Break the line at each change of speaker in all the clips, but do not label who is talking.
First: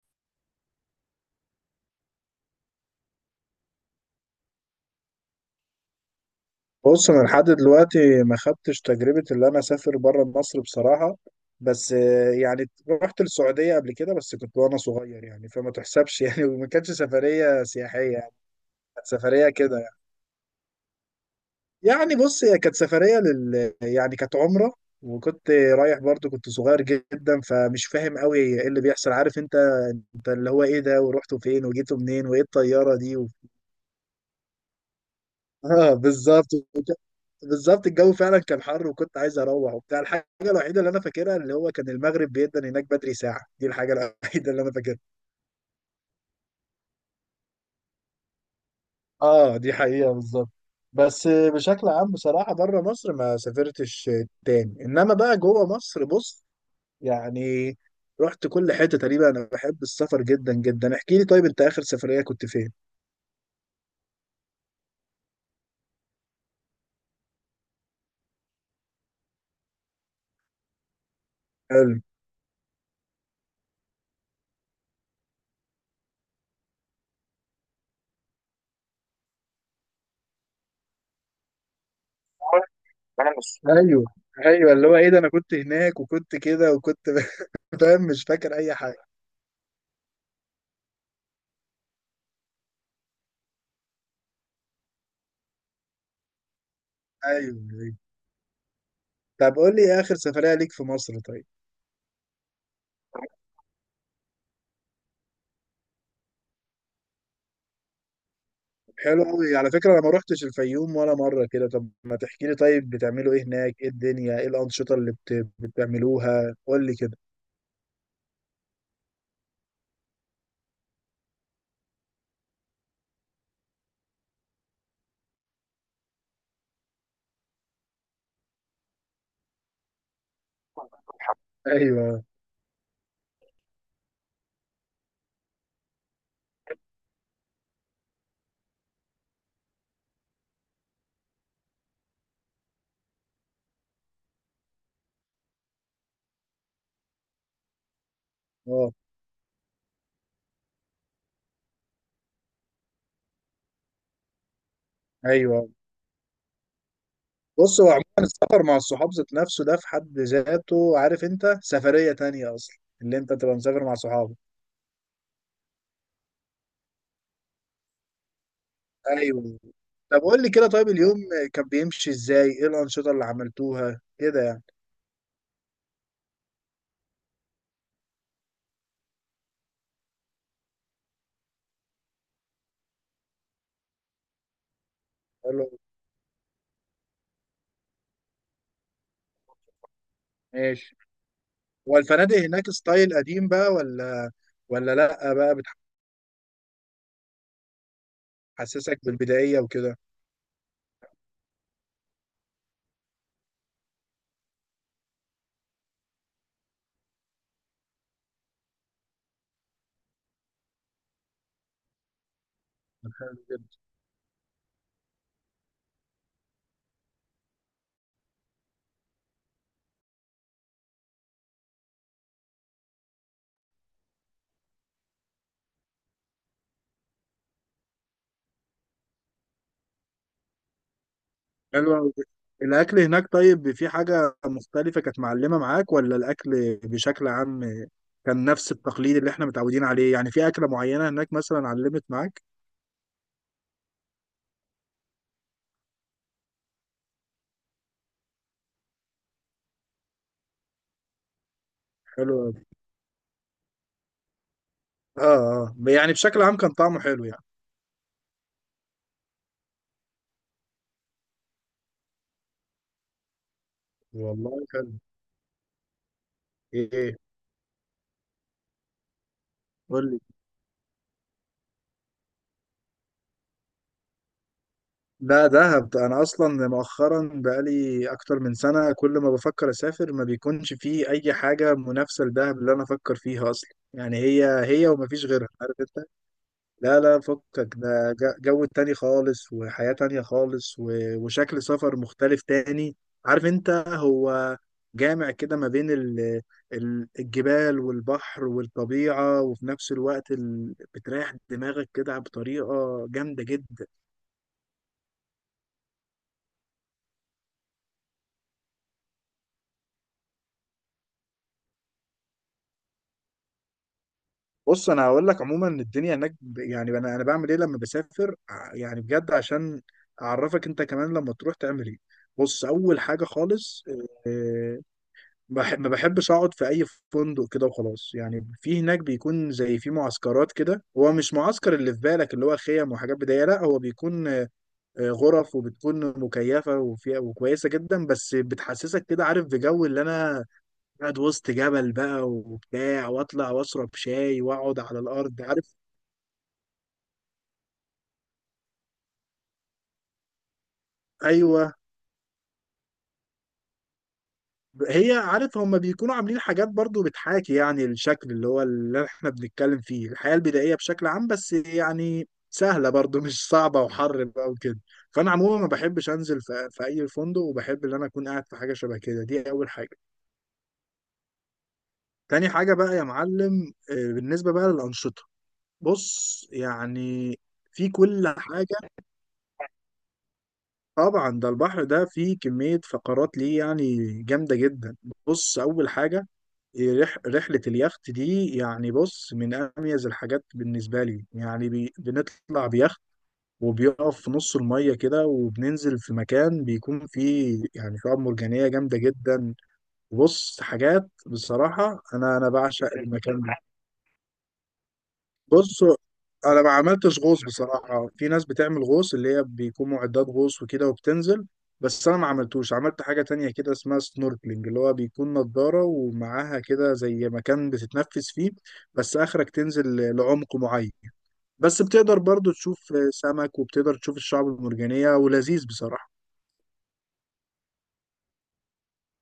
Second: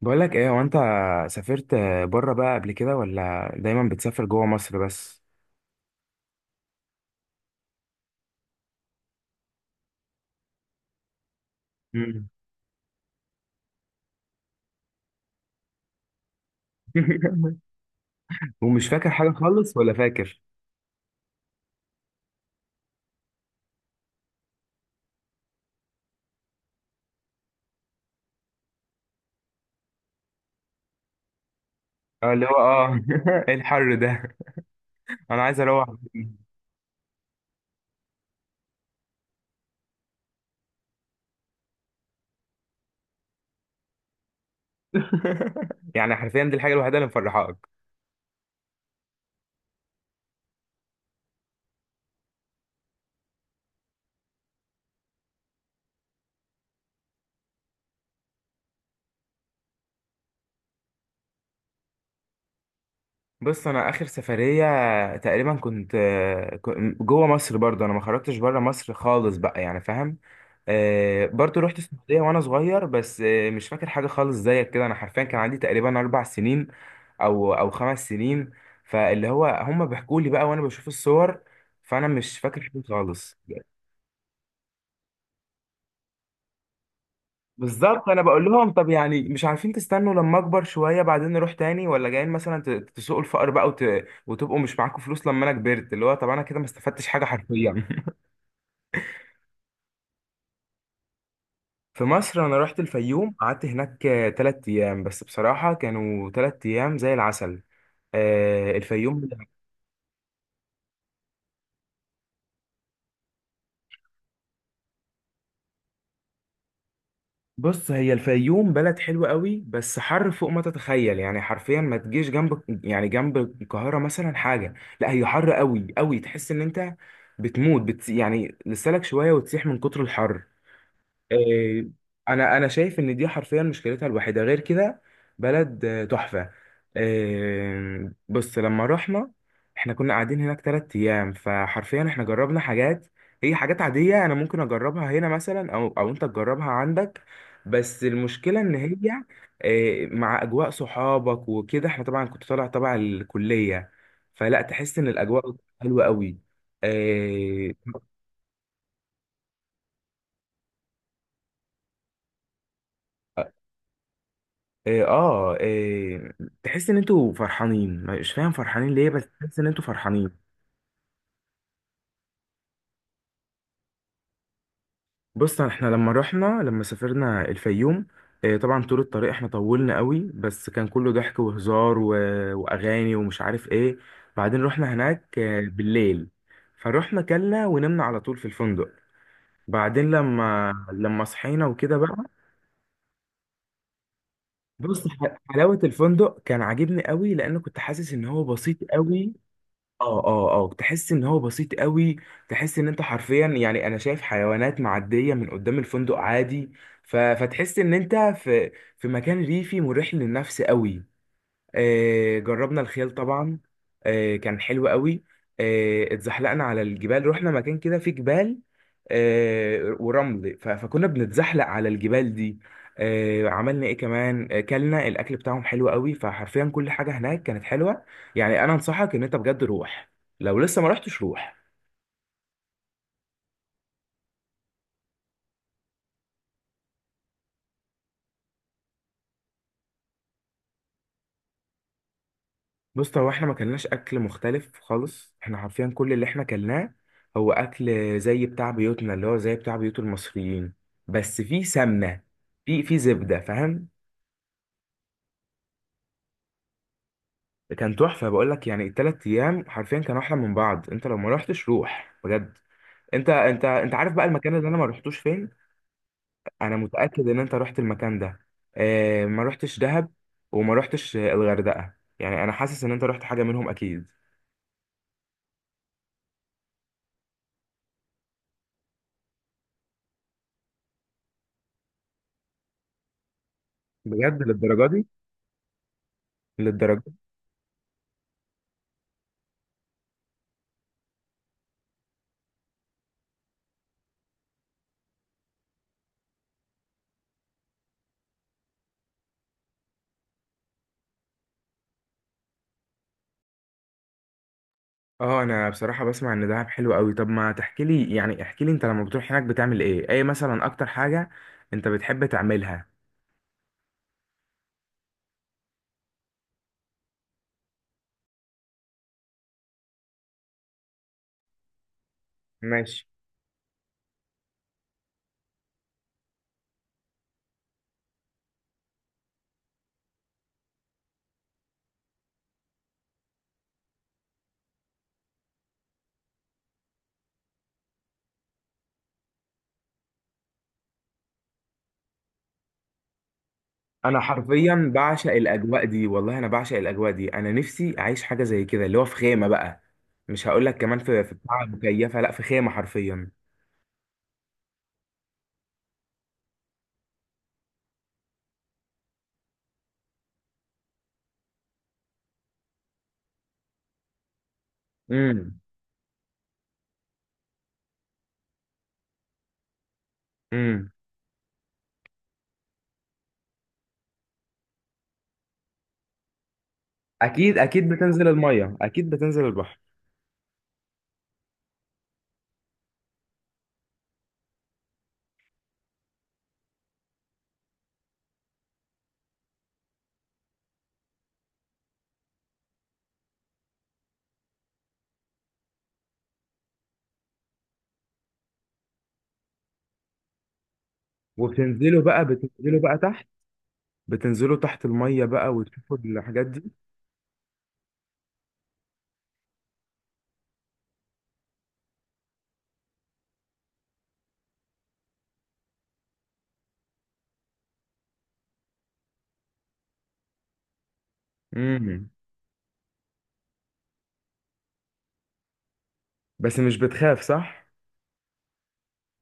بقول لك ايه وانت سافرت بره بقى قبل كده، ولا دايما بتسافر جوه مصر بس؟
بص، انا لحد دلوقتي ما خدتش تجربه اللي انا اسافر بره مصر بصراحه. بس
مم.
يعني رحت السعوديه قبل كده، بس كنت وانا صغير يعني فما تحسبش يعني وما كانتش سفريه سياحيه يعني.
ومش
كانت
فاكر حاجه
سفريه
خالص،
كده
ولا
يعني
فاكر
يعني بص، هي كانت سفريه يعني كانت عمره. وكنت رايح برضو، كنت صغير جدا فمش فاهم قوي ايه اللي بيحصل، عارف انت، انت اللي هو ايه ده ورحتوا فين وجيتوا منين
اه
وايه
اللي هو
الطياره دي؟
ايه الحر ده، انا عايز اروح.
اه بالظبط، الجو فعلا كان حر وكنت عايز اروح وبتاع. الحاجه الوحيده اللي انا فاكرها اللي هو كان المغرب بيدن هناك بدري ساعه دي، الحاجه الوحيده اللي انا فاكرها.
يعني حرفيا دي الحاجه الوحيده اللي مفرحاك؟
اه، دي حقيقه بالظبط. بس بشكل عام بصراحه بره مصر ما سافرتش تاني، انما بقى جوه مصر بص، يعني رحت كل حته تقريبا، انا بحب السفر جدا جدا. احكي لي، طيب انت اخر سفريه كنت فين؟
بص، انا اخر سفريه تقريبا كنت جوه مصر برضه، انا ما خرجتش بره مصر خالص بقى، يعني فاهم. برضو رحت
حلو.
السعودية وأنا صغير، بس مش فاكر حاجة خالص زيك كده. أنا حرفيا كان عندي تقريبا 4 سنين أو 5 سنين، فاللي هو هما بيحكوا لي بقى وأنا بشوف الصور، فأنا مش فاكر حاجة
انا
خالص.
مش، ايوه ايوه، اللي هو ايه ده، انا كنت هناك وكنت كده وكنت فاهم،
بالظبط أنا
مش
بقول
فاكر
لهم،
اي
طب
حاجه.
يعني مش عارفين تستنوا لما أكبر شوية بعدين نروح تاني؟ ولا جايين مثلا تسوقوا الفقر بقى وتبقوا مش معاكم فلوس لما أنا كبرت؟ اللي هو طب أنا كده ما استفدتش حاجة
ايوه،
حرفيا.
أيوة. طب قول لي اخر سفريه ليك في مصر طيب.
في مصر أنا رحت الفيوم، قعدت هناك 3 أيام، بس بصراحة كانوا 3 أيام زي العسل.
حلو
الفيوم.
قوي، على فكره انا ما روحتش الفيوم ولا مره كده. طب ما تحكي لي طيب، بتعملوا ايه هناك؟ ايه الدنيا؟ ايه الانشطه اللي بتعملوها؟ قول لي كده.
بص هي الفيوم بلد حلوة قوي، بس حر فوق ما تتخيل، يعني حرفيا ما تجيش جنب القاهرة مثلا حاجة. لا هي حر قوي قوي، تحس ان انت بتموت، يعني لسالك شوية وتسيح من كتر الحر. آه،
ايوه،
انا شايف ان دي حرفيا مشكلتها الوحيده، غير كده بلد تحفه. بص لما رحنا، احنا كنا قاعدين هناك 3 ايام، فحرفيا احنا جربنا حاجات. هي حاجات عاديه انا ممكن اجربها هنا مثلا، او انت تجربها عندك، بس المشكله ان
اه،
هي مع اجواء صحابك وكده. احنا طبعا كنت طالع تبع الكليه، فلا تحس ان الاجواء
ايوه،
حلوه قوي.
بص، هو عموما السفر مع الصحاب ذات نفسه، ده في حد ذاته عارف انت سفريه تانية اصلا، اللي انت
آه،
تبقى مسافر مع صحابك.
إيه إيه، تحس ان انتوا فرحانين، مش فاهم فرحانين ليه، بس تحس
ايوه.
ان انتوا
طب
فرحانين.
قول لي كده، طيب اليوم كان بيمشي ازاي؟ ايه الانشطه اللي عملتوها كده يعني؟
بص احنا لما سافرنا الفيوم، إيه طبعا طول الطريق احنا طولنا قوي، بس كان كله ضحك وهزار واغاني ومش عارف ايه. بعدين رحنا هناك
حلو،
بالليل، فروحنا كلنا ونمنا على طول في الفندق. بعدين لما
ماشي.
لما صحينا وكده بقى،
والفنادق هناك ستايل قديم بقى، ولا
بص
لأ بقى؟
حلاوة الفندق كان عاجبني قوي لأنه كنت حاسس إن هو بسيط
بتحسسك
قوي.
بالبدائية وكده؟
اه، اه، اه، تحس ان هو بسيط قوي. تحس ان انت حرفيا، يعني انا شايف حيوانات معديه من قدام الفندق عادي، فتحس ان انت في مكان ريفي مريح للنفس قوي. جربنا الخيل طبعا، كان حلو قوي. اتزحلقنا على الجبال، رحنا مكان كده فيه جبال ورمل، فكنا بنتزحلق على الجبال دي. عملنا ايه كمان، كلنا الاكل بتاعهم حلو قوي، فحرفيا كل حاجه هناك كانت حلوه. يعني انا انصحك ان انت بجد روح، لو لسه ما رحتش روح.
حلوة أوي. الأكل هناك طيب، في حاجة مختلفة كانت معلمة معاك ولا الأكل بشكل عام كان نفس التقليد اللي احنا متعودين عليه؟ يعني في أكلة معينة هناك مثلا علمت معاك؟
بص هو احنا ما كلناش اكل مختلف خالص، احنا حرفيا كل اللي احنا كلناه هو اكل زي بتاع بيوتنا، اللي هو زي بتاع بيوت المصريين، بس في سمنه،
حلو أوي.
في زبده، فاهم.
اه، اه، يعني بشكل عام كان طعمه حلو يعني.
كان تحفه، بقول لك يعني الثلاث ايام حرفيا كانوا احلى من بعض، انت لو ما رحتش روح بجد. انت عارف بقى المكان
والله
اللي انا ما
حلو.
رحتوش فين؟ انا
ايه؟
متاكد ان انت رحت المكان ده. اه، ما رحتش دهب،
قول لي.
وما رحتش الغردقه، يعني انا حاسس ان انت رحت حاجه منهم اكيد.
لا، دهب. انا اصلا مؤخرا بقالي اكتر من سنه، كل ما بفكر اسافر ما بيكونش فيه اي حاجه منافسه لدهب اللي انا افكر فيها اصلا. يعني
بجد
هي
للدرجه
هي
دي؟
ومفيش غيرها، عارف انت. لا
للدرجه.
لا، فكك ده، جو تاني خالص، وحياه تانية خالص، وشكل سفر مختلف تاني، عارف انت. هو جامع كده ما بين الجبال والبحر والطبيعه، وفي نفس الوقت بتريح دماغك كده بطريقه جامده جدا.
اه انا بصراحه بسمع ان دهب حلو قوي، طب ما تحكي لي، يعني احكي لي انت لما بتروح هناك بتعمل ايه، ايه مثلا اكتر حاجه انت بتحب تعملها؟
بص، انا هقول لك عموما الدنيا هناك، يعني انا بعمل ايه لما بسافر، يعني بجد عشان اعرفك انت كمان لما تروح تعمل ايه. بص، اول
ماشي.
حاجه خالص، آه، ما بحبش اقعد في اي فندق كده وخلاص. يعني في هناك بيكون زي في معسكرات كده، هو مش معسكر اللي في بالك اللي هو خيم وحاجات بدائيه، لا، هو بيكون غرف وبتكون مكيفه وفيها وكويسه جدا، بس بتحسسك كده عارف بجو اللي انا قاعد وسط جبل بقى وبتاع، واطلع واشرب
انا
شاي واقعد
حرفيا
على
بعشق
الارض عارف.
الاجواء دي، والله انا بعشق الاجواء دي، انا نفسي اعيش حاجه زي كده، اللي هو في خيمه بقى، مش هقول لك كمان في بتاع
ايوه.
مكيفه، لا في خيمه حرفيا.
هي عارف، هم بيكونوا عاملين حاجات برضو بتحاكي يعني الشكل اللي هو اللي احنا بنتكلم فيه، الحياة البدائية بشكل عام، بس يعني سهلة برضو مش صعبة، وحر بقى وكده. فانا عموما
امم
ما بحبش انزل في اي فندق، وبحب ان انا اكون قاعد في حاجة شبه كده. دي اول حاجة.
امم
تاني حاجة بقى يا معلم، بالنسبة بقى للأنشطة، بص، يعني
اكيد اكيد
في
بتنزل
كل
الميه،
حاجة.
اكيد بتنزل البحر.
طبعا ده البحر ده فيه كمية فقرات ليه يعني جامدة جدا. بص، أول حاجة، إيه، رحلة اليخت دي يعني. بص، من أميز الحاجات بالنسبة لي يعني، بنطلع بيخت وبيقف في نص المية كده، وبننزل في مكان بيكون فيه يعني شعاب مرجانية جامدة جدا. بص حاجات،
وبتنزلوا
بصراحة
بقى،
أنا
بتنزلوا
بعشق
بقى تحت،
المكان ده.
بتنزلوا تحت الميه بقى
بص،
وتشوفوا الحاجات
انا
دي.
ما عملتش غوص بصراحه. في ناس بتعمل غوص، اللي هي بيكون معدات غوص وكده وبتنزل، بس انا ما عملتوش. عملت حاجه تانية كده اسمها سنوركلينج، اللي هو بيكون نضاره ومعاها كده زي مكان بتتنفس فيه، بس اخرك تنزل لعمق معين، بس
امم
بتقدر برضو تشوف سمك وبتقدر تشوف الشعب المرجانيه، ولذيذ بصراحه.
بس مش بتخاف، صح؟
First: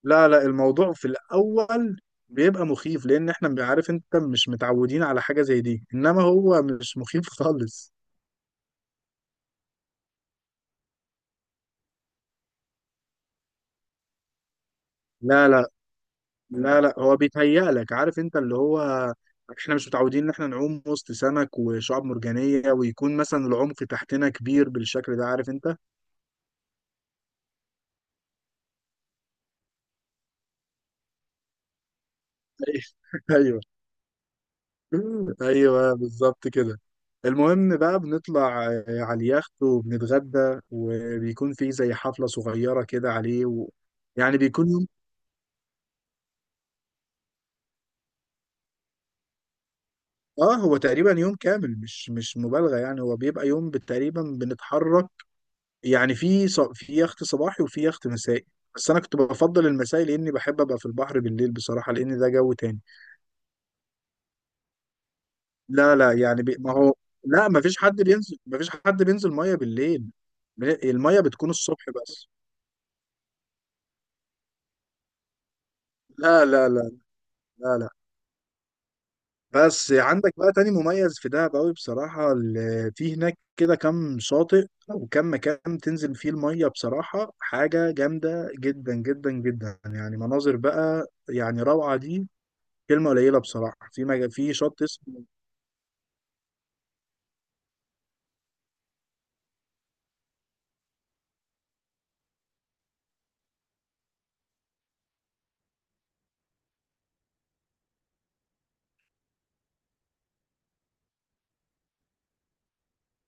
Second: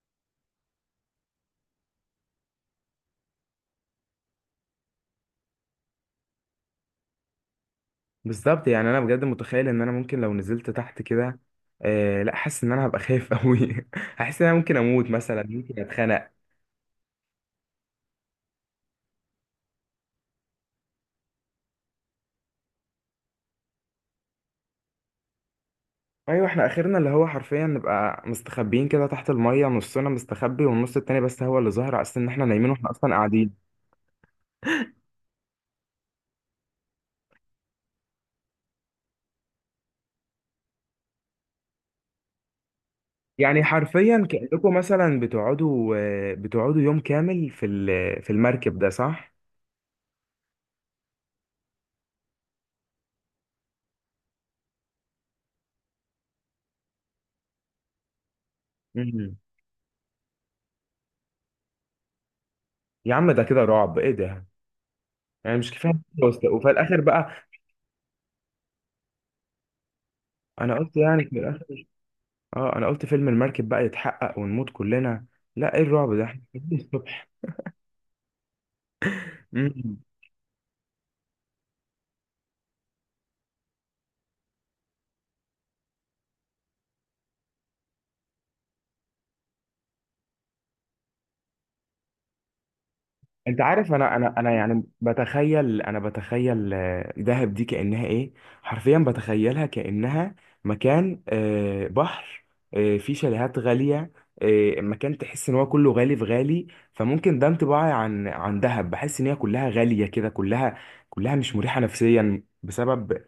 لا لا، الموضوع في الاول بيبقى مخيف لان احنا عارف انت مش متعودين على حاجه زي دي، انما هو مش مخيف خالص.
بالظبط، يعني انا بجد متخيل ان انا ممكن لو نزلت تحت كده، لا حاسس ان انا هبقى خايف قوي. هحس ان انا ممكن اموت مثلا،
لا لا
ممكن اتخنق.
لا لا، هو بيتهيأ لك، عارف انت، اللي هو احنا مش متعودين ان احنا نعوم وسط سمك وشعاب مرجانية، ويكون مثلا العمق تحتنا كبير بالشكل ده عارف انت.
ايوه احنا اخرنا اللي هو حرفيا نبقى مستخبيين كده تحت الميه، نصنا مستخبي والنص التاني بس هو اللي ظاهر، على اساس ان احنا نايمين واحنا اصلا
ايوه،
قاعدين.
ايوه، بالظبط كده. المهم بقى بنطلع على اليخت، وبنتغدى وبيكون في زي حفلة صغيرة كده عليه.
يعني حرفيا
يعني بيكون
كأنكم
يوم،
مثلا بتقعدوا يوم كامل في في المركب ده، صح؟
اه هو تقريبا يوم كامل، مش مبالغة، يعني هو بيبقى يوم تقريبا بنتحرك. يعني في في يخت صباحي وفي يخت مسائي، بس انا كنت
مم.
بفضل المسائي لاني بحب ابقى في البحر بالليل بصراحه، لان ده جو تاني.
يا عم ده كده رعب، ايه ده؟ يعني مش كفايه،
لا لا، يعني
وفي
ما هو،
الاخر بقى،
لا، ما فيش حد بينزل ميه بالليل،
انا قلت
الميه
يعني
بتكون الصبح بس.
اه انا قلت فيلم المركب بقى يتحقق ونموت كلنا. لا ايه الرعب ده، احنا
لا لا
قاعدين
لا
الصبح.
لا لا. بس
مم.
عندك بقى تاني مميز في دهب قوي بصراحة. في هناك كده كام شاطئ وكم مكان تنزل فيه المية، بصراحة حاجة جامدة جدا جدا جدا يعني، مناظر بقى يعني روعة دي، كلمه قليله
انت
بصراحه.
عارف،
في
انا انا انا
في
يعني
شط اسمه.
بتخيل دهب دي كانها ايه، حرفيا بتخيلها كانها مكان بحر فيه شاليهات غاليه، مكان تحس ان هو كله غالي في غالي. فممكن ده انطباعي عن دهب، بحس ان هي كلها غاليه كده، كلها مش مريحه نفسيا، بسبب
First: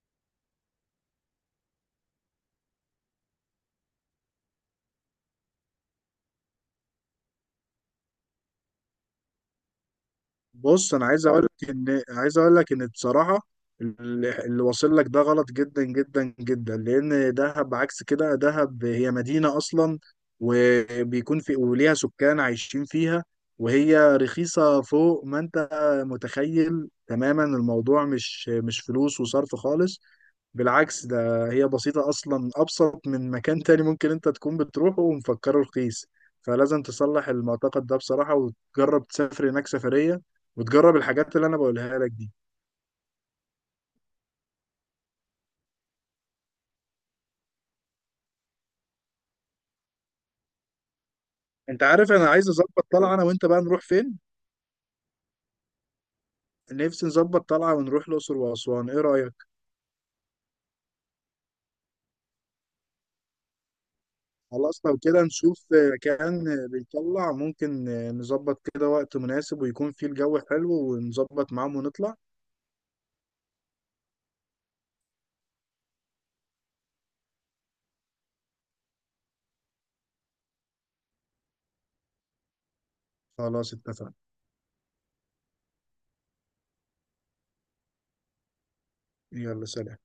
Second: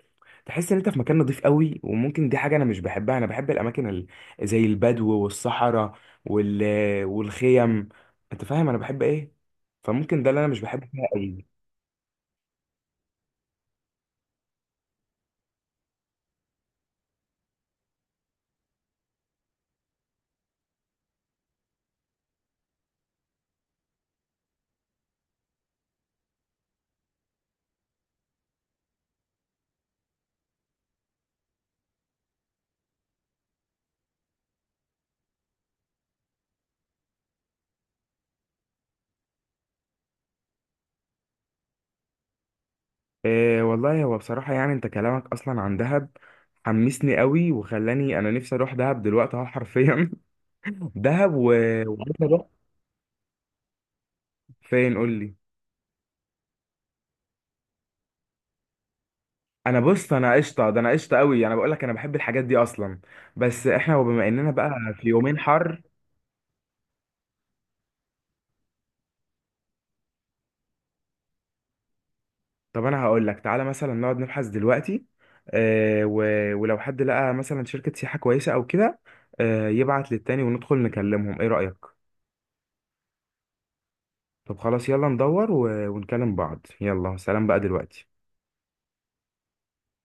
تحس ان انت في مكان نضيف قوي، وممكن دي حاجه انا مش بحبها. انا بحب الاماكن زي البدو والصحراء، وال والخيم، انت فاهم انا بحب ايه. فممكن ده اللي انا مش بحبه
بص، انا
فيها
عايز اقول
قوي.
لك ان، بصراحه اللي واصل لك ده غلط جدا جدا جدا، لان دهب عكس كده. دهب هي مدينه اصلا، وبيكون في وليها سكان عايشين فيها، وهي رخيصه فوق ما انت متخيل تماما. الموضوع مش فلوس وصرف خالص. بالعكس، ده هي بسيطة أصلا، أبسط من مكان تاني ممكن أنت تكون بتروحه ومفكره رخيص. فلازم تصلح المعتقد ده بصراحة، وتجرب تسافر هناك سفرية وتجرب الحاجات اللي أنا بقولها لك دي.
إيه والله، هو بصراحة يعني انت كلامك اصلا عن دهب حمسني قوي، وخلاني انا نفسي اروح دهب دلوقتي اهو، حرفيا. دهب
أنت
وعايز
عارف، أنا
اروح
عايز أظبط طلعة أنا وأنت بقى نروح فين؟
فين؟ قول لي.
نفسي نظبط طلعة ونروح الأقصر وأسوان، إيه رأيك؟
بص انا قشطه، ده انا قشطه قوي، انا بقول لك انا بحب الحاجات دي اصلا، بس احنا وبما اننا
خلاص،
بقى
لو
في
كده
يومين
نشوف
حر.
مكان بيطلع، ممكن نظبط كده وقت مناسب ويكون فيه الجو حلو ونظبط معاهم ونطلع.
طب انا هقول لك، تعالى مثلا نقعد نبحث دلوقتي، إيه ولو حد لقى مثلا شركة سياحة كويسة او كده، إيه يبعت للتاني وندخل نكلمهم، ايه رأيك؟
خلاص اتفقنا.
طب خلاص يلا ندور، ونكلم بعض، يلا سلام بقى دلوقتي.
يلا سلام.